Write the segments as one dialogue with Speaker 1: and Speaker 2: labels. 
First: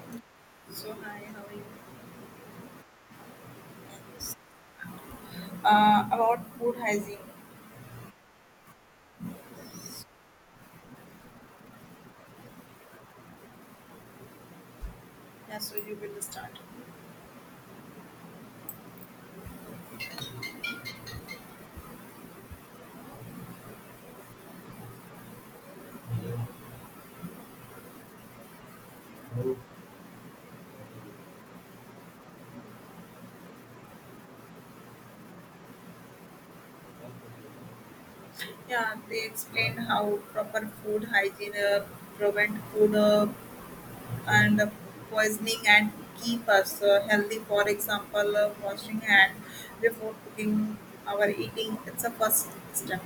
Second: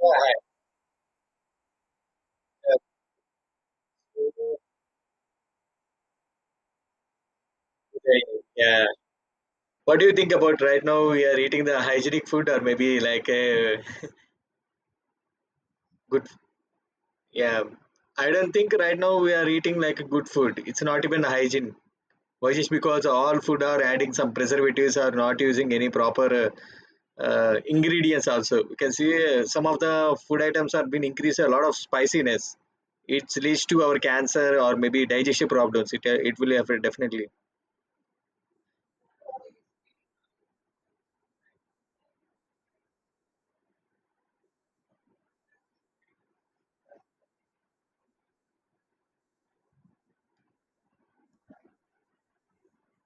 Speaker 1: Yeah,
Speaker 2: So hi, how are you? About food hygiene.
Speaker 1: yeah, What do you think about right now? We are eating the hygienic food, or maybe like a
Speaker 2: Yeah, so you will
Speaker 1: good.
Speaker 2: start.
Speaker 1: Yeah, I don't think right now we are eating like a good food. It's not even hygiene. Why? Just because all food are adding some preservatives or not using any proper ingredients. Also, you can see some of the food items have been increased a lot of spiciness. It leads to our cancer or maybe digestive problems. It will affect definitely.
Speaker 2: Yeah, they explain how proper food hygiene prevent food and poisoning and keep us healthy. For example, washing hand before cooking our eating. It's a first step.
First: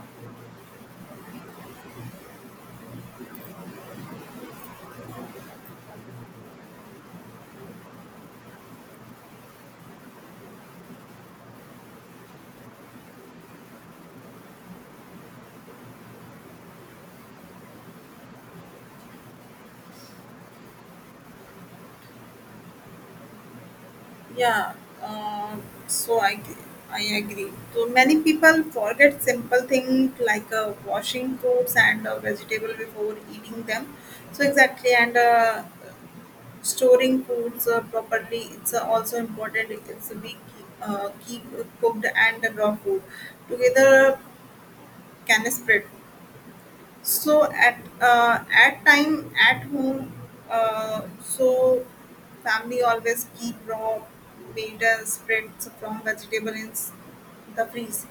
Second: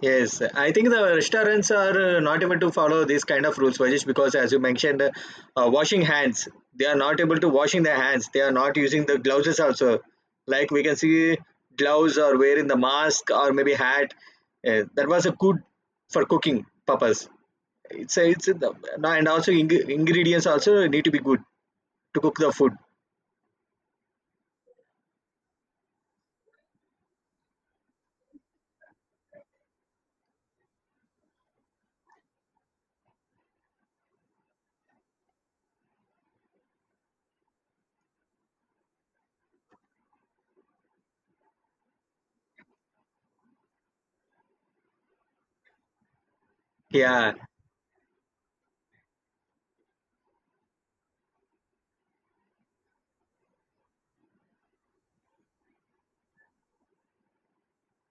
Speaker 1: Yes, I think the restaurants are not able to follow these kind of rules, Vajish, because as you mentioned, washing hands, they are not able to washing their hands. They are not using the gloves also. Like we can see gloves or wearing the mask or maybe hat. That was a good for cooking purpose. No, and also ingredients also need to be good to cook the food.
Speaker 2: Yeah, uh, so I agree. So many people forget simple things like washing fruits and vegetable before eating them. So exactly, and storing foods properly. It's also important. It's we keep cooked and raw food together can spread,
Speaker 1: Yeah,
Speaker 2: so at time at home so family always keep raw made spreads from vegetable in the freeze.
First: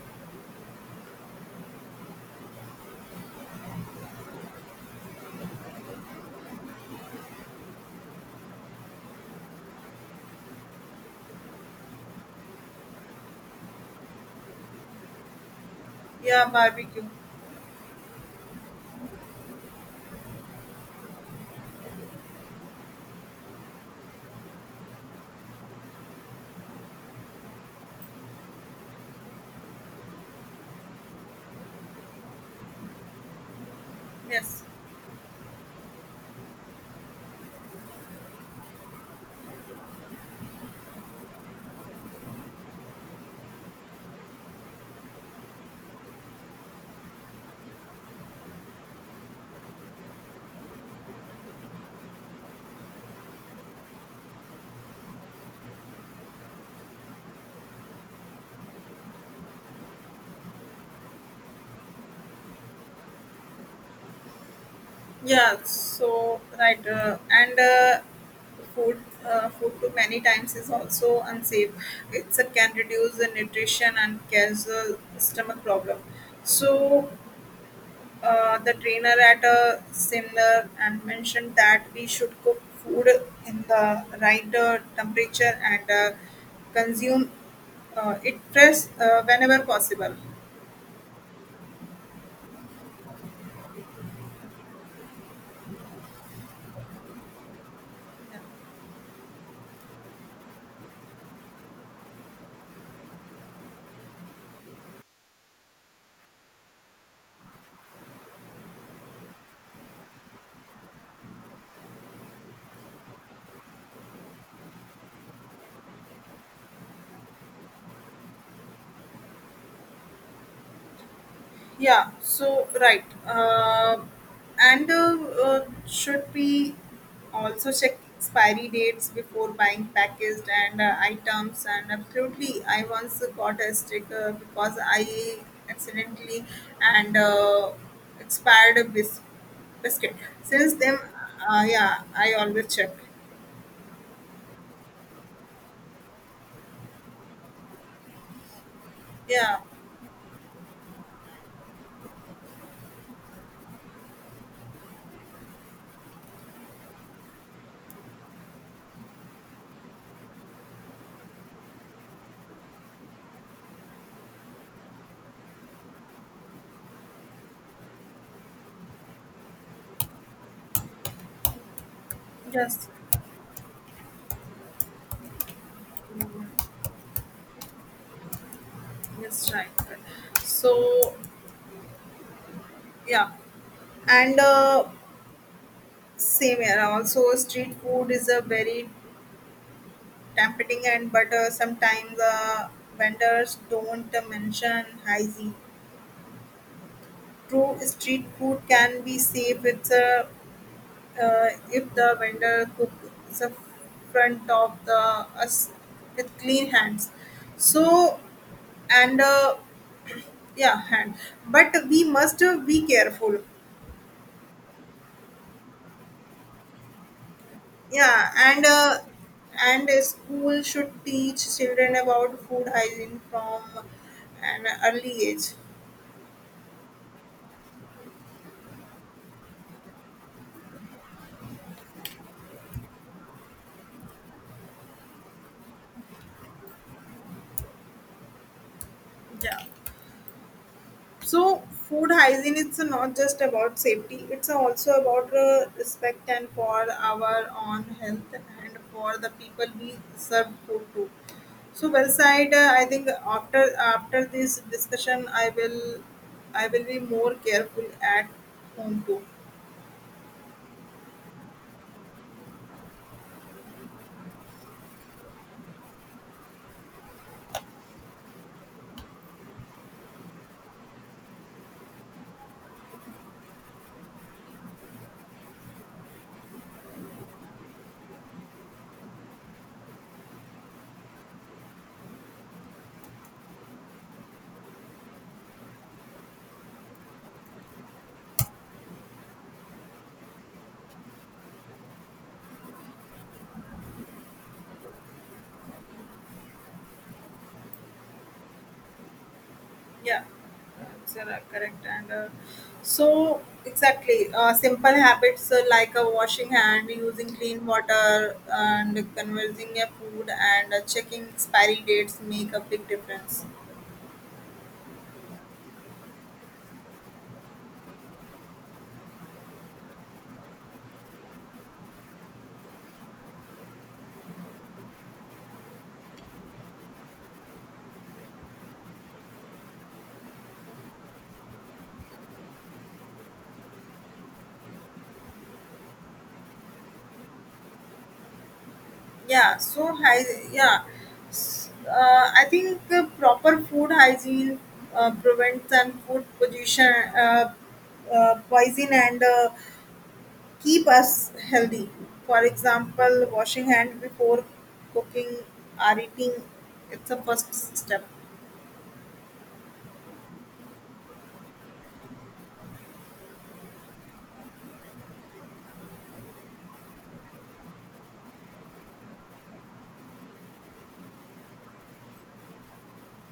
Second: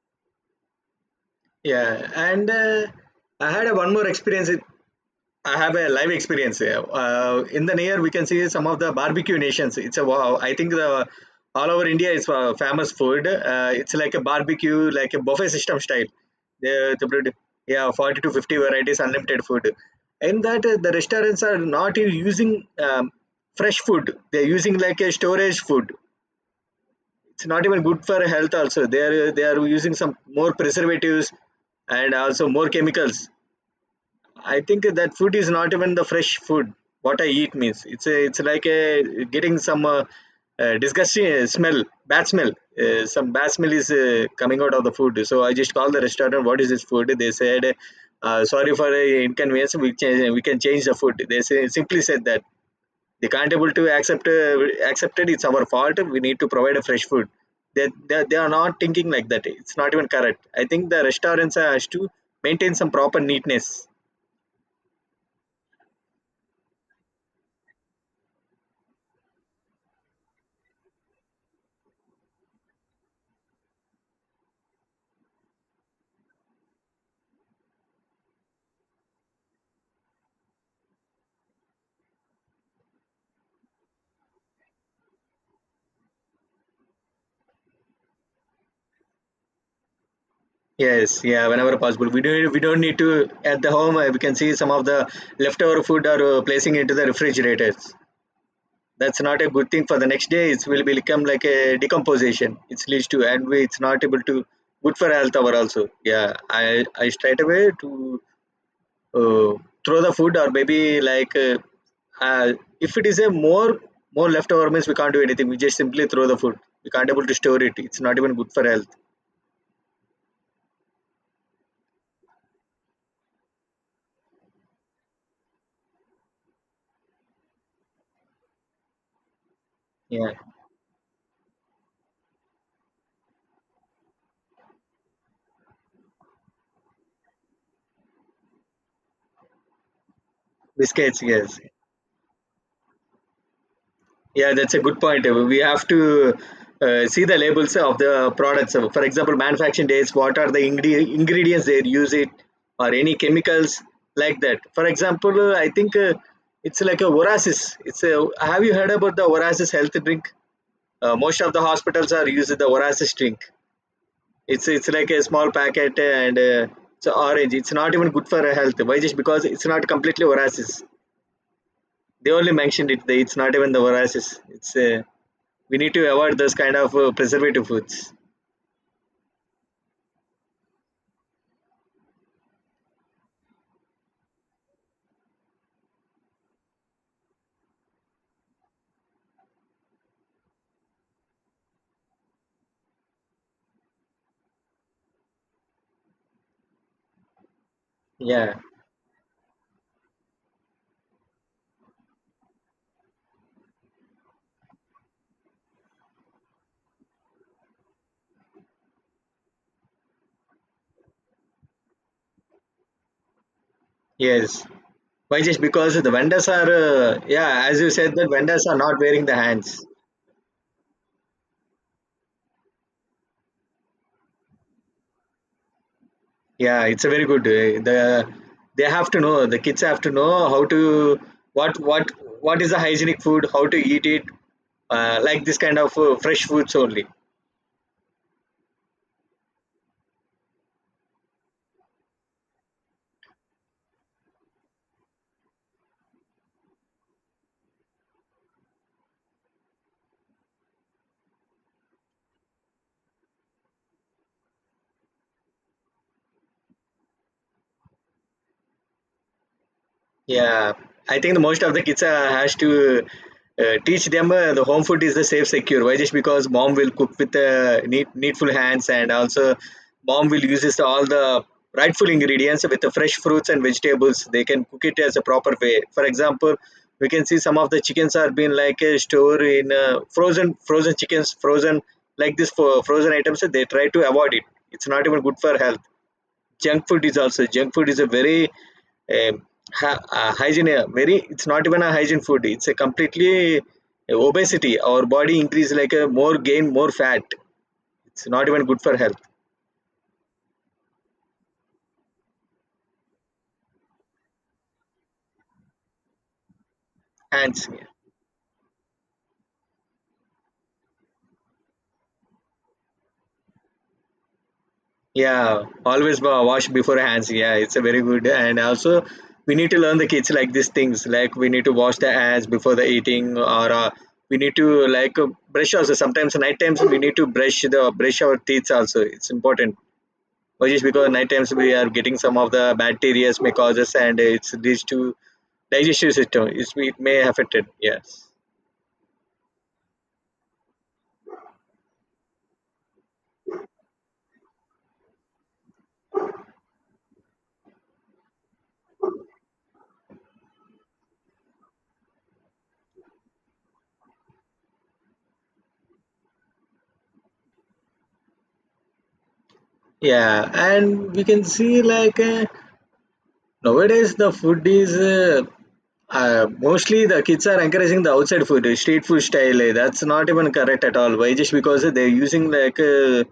Speaker 1: yeah, And I had a one more experience I have a live experience here. In the near, we can see some of the barbecue nations. It's a wow. I think the all over India is famous food. It's like a barbecue, like a buffet system style.
Speaker 2: Yeah,
Speaker 1: They,
Speaker 2: barbecue.
Speaker 1: they put, yeah, 40 to 50 varieties, unlimited food. In that, the restaurants are not even using fresh food. They're using like a storage food. It's not even good for health. Also, they are using some more preservatives and also more chemicals. I
Speaker 2: Yes.
Speaker 1: think that food is not even the fresh food. What I eat means it's like a getting some disgusting smell, bad smell. Some bad smell is coming out of the food. So I just called the restaurant. What is this food? They said, sorry for the inconvenience. We can change the food. They say, simply said that they can't able to accept it. It's our fault. We need to provide a fresh food. They are not thinking like that. It's not even correct. I think the restaurants has to maintain some proper neatness.
Speaker 2: Yeah, so right, and food food too many times is also unsafe, it's a, can reduce the nutrition and cause a stomach problem. So the trainer at a seminar and mentioned that we should cook food in the right temperature and consume it fresh whenever possible.
Speaker 1: Yes, yeah, whenever possible. We don't need to at the home. We can see some of the leftover food are placing into the refrigerators.
Speaker 2: Yeah.
Speaker 1: That's not a good thing for the next day. It will become like a decomposition. It leads to and we, it's not able to good for health over also. Yeah, I straight away to uh, throw the food or maybe like uh, if it is a more leftover means we can't do anything. We just simply throw the food. We can't able to store it. It's not even good for health.
Speaker 2: Yeah, so right. And should we also check expiry dates before buying
Speaker 1: Yeah,
Speaker 2: packaged and items? And absolutely, I once got a sticker because I accidentally and expired a biscuit. Since then,
Speaker 1: biscuits. Yes.
Speaker 2: yeah, I always check.
Speaker 1: Yeah, that's a good point. We have to see the labels of the products. So, for example,
Speaker 2: Yeah,
Speaker 1: manufacturing dates, what are the ingredients they use it, or any chemicals like that. For example, I think it's like a Orasis. It's a, have you heard about the Orasis health drink? Most of the hospitals are using the Orasis drink. It's like a small packet and it's orange. It's not even good for health. Why? Just because it's not completely Orasis. They only
Speaker 2: yes,
Speaker 1: mentioned it. They, it's not even the Orasis. It's We need to avoid those kind of preservative foods.
Speaker 2: yes, right. Right. So, yeah, and same here. Also, street food is a very tempting, and but sometimes vendors don't mention hygiene. True street
Speaker 1: Yeah,
Speaker 2: food can be safe, it's, if the vendor cooks in front of the us with clean hands. So and yeah, hand. But we must be careful.
Speaker 1: yes, why? Just because the vendors are yeah, as you said that
Speaker 2: Yeah,
Speaker 1: vendors are not wearing the hands.
Speaker 2: and a school should teach children about food hygiene from an early age.
Speaker 1: Yeah, it's a very good they have to know. The kids have to know how to what what what is the hygienic food, how to eat it, like this kind of fresh foods only.
Speaker 2: Yeah. So, food hygiene, it's not just about safety, it's also about respect and for our own health and for the people we serve food to. So, well said. I think after this discussion, I will, I will be more careful at home too.
Speaker 1: Yeah, I think the most of the kids has to teach them the home food is the safe, secure. Why? Just because mom will cook with neat, needful hands, and also mom will uses all the rightful ingredients with the fresh fruits and vegetables. They can cook it as a proper way. For example, we can see some of the chickens are being like stored in frozen, frozen chickens, frozen like this, for frozen items. They try to avoid it. It's not even good for health. Junk food is also, junk food is a very um, hygiene very, it's not even a hygiene food. It's a completely obesity. Our body increase like a more, gain more fat. It's not even good for health.
Speaker 2: Yeah, it's correct. And so, exactly, simple habits like washing hand, using clean
Speaker 1: Hands,
Speaker 2: water, and conversing a food, and checking expiry dates make a big difference.
Speaker 1: yeah, always wash before hands. Yeah, it's a very good. And also we need to learn the kids like these things, like we need to wash the hands before the eating, or we need to like brush also. Sometimes night times we need to brush our teeth also. It's important. But just because night times we are getting some of the bacteria may cause us, and it's these two digestive system. It's, it may affect it. Yes.
Speaker 2: Yeah, so high. Yeah, I think proper food hygiene prevents and food pollution, uh, poison, and keep us healthy. For example, washing hand before cooking or eating, it's a first step.
Speaker 1: Yeah, and we can see like nowadays, the food is mostly the kids are encouraging the outside food, street food style. That's not even correct at all. Why? Just because they're using like uh,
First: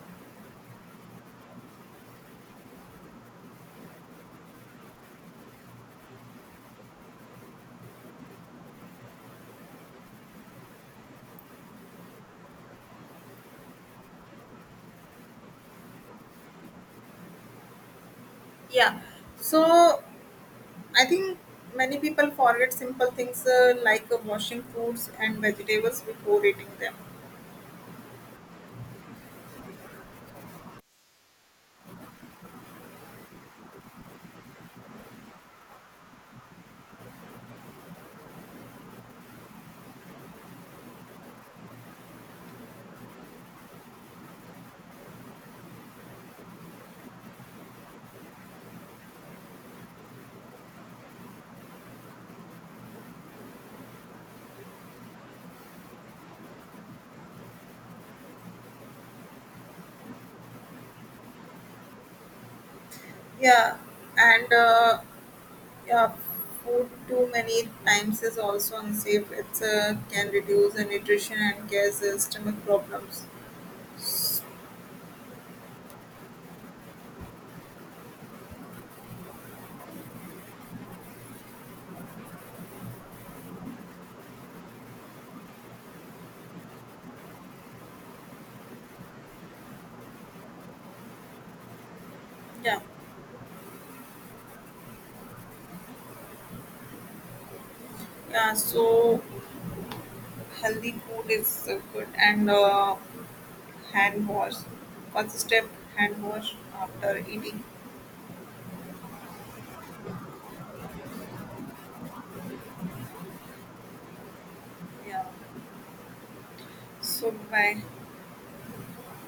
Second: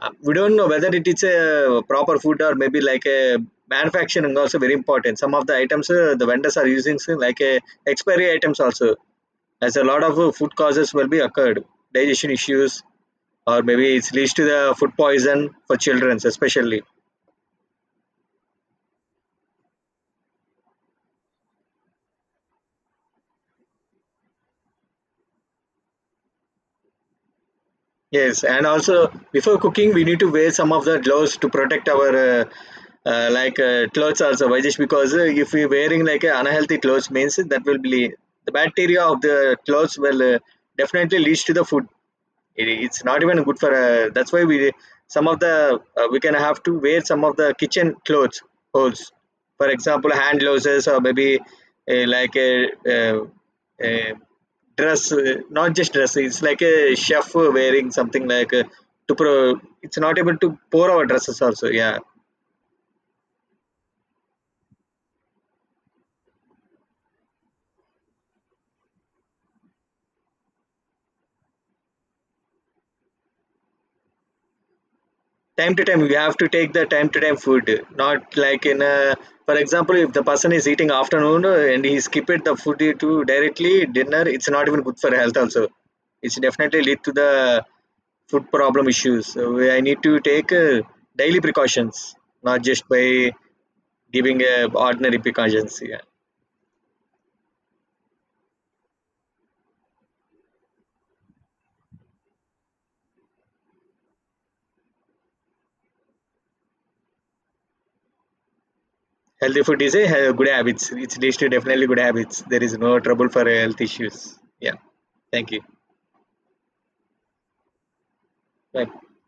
Speaker 1: uh, we don't know whether it is a proper food, or maybe like a manufacturing also very important. Some of the items the vendors are using, so like expiry items also, as a lot of food causes will be occurred, digestion issues, or maybe it's leads to the food poison for children especially.
Speaker 2: Yeah. So I think many people forget simple things like washing fruits and vegetables before eating them.
Speaker 1: Yes, and also before cooking, we need to wear some of the gloves to protect our like clothes also, Vajesh, because if we're wearing like unhealthy clothes, means that will be the bacteria of the clothes will definitely leads to the food. It's not even good for that's why we, some of the we can have to wear some of the kitchen clothes, holes, for example, hand gloves, or maybe like uh a dress, not just dress, it's like a chef wearing something like a, to pro, it's not able to pour our dresses also. Yeah,
Speaker 2: Yeah. And yeah, food too many times is also unsafe. It's can reduce the nutrition and cause stomach problems.
Speaker 1: time to time we have to take the time to time food, not like in a, for example, if the person is eating afternoon and he skipped the food to directly dinner, it's not even good for health also. It's definitely lead to the food problem issues. So I need to take daily precautions, not
Speaker 2: Yeah.
Speaker 1: just by giving ordinary precautions, yeah.
Speaker 2: Yeah. So healthy food is good and hand wash, consistent hand wash after eating.
Speaker 1: Healthy food is a good habits. It's leads to definitely good habits. There is no trouble for health issues. Yeah,
Speaker 2: Yeah,
Speaker 1: thank you.
Speaker 2: so bye.
Speaker 1: Bye.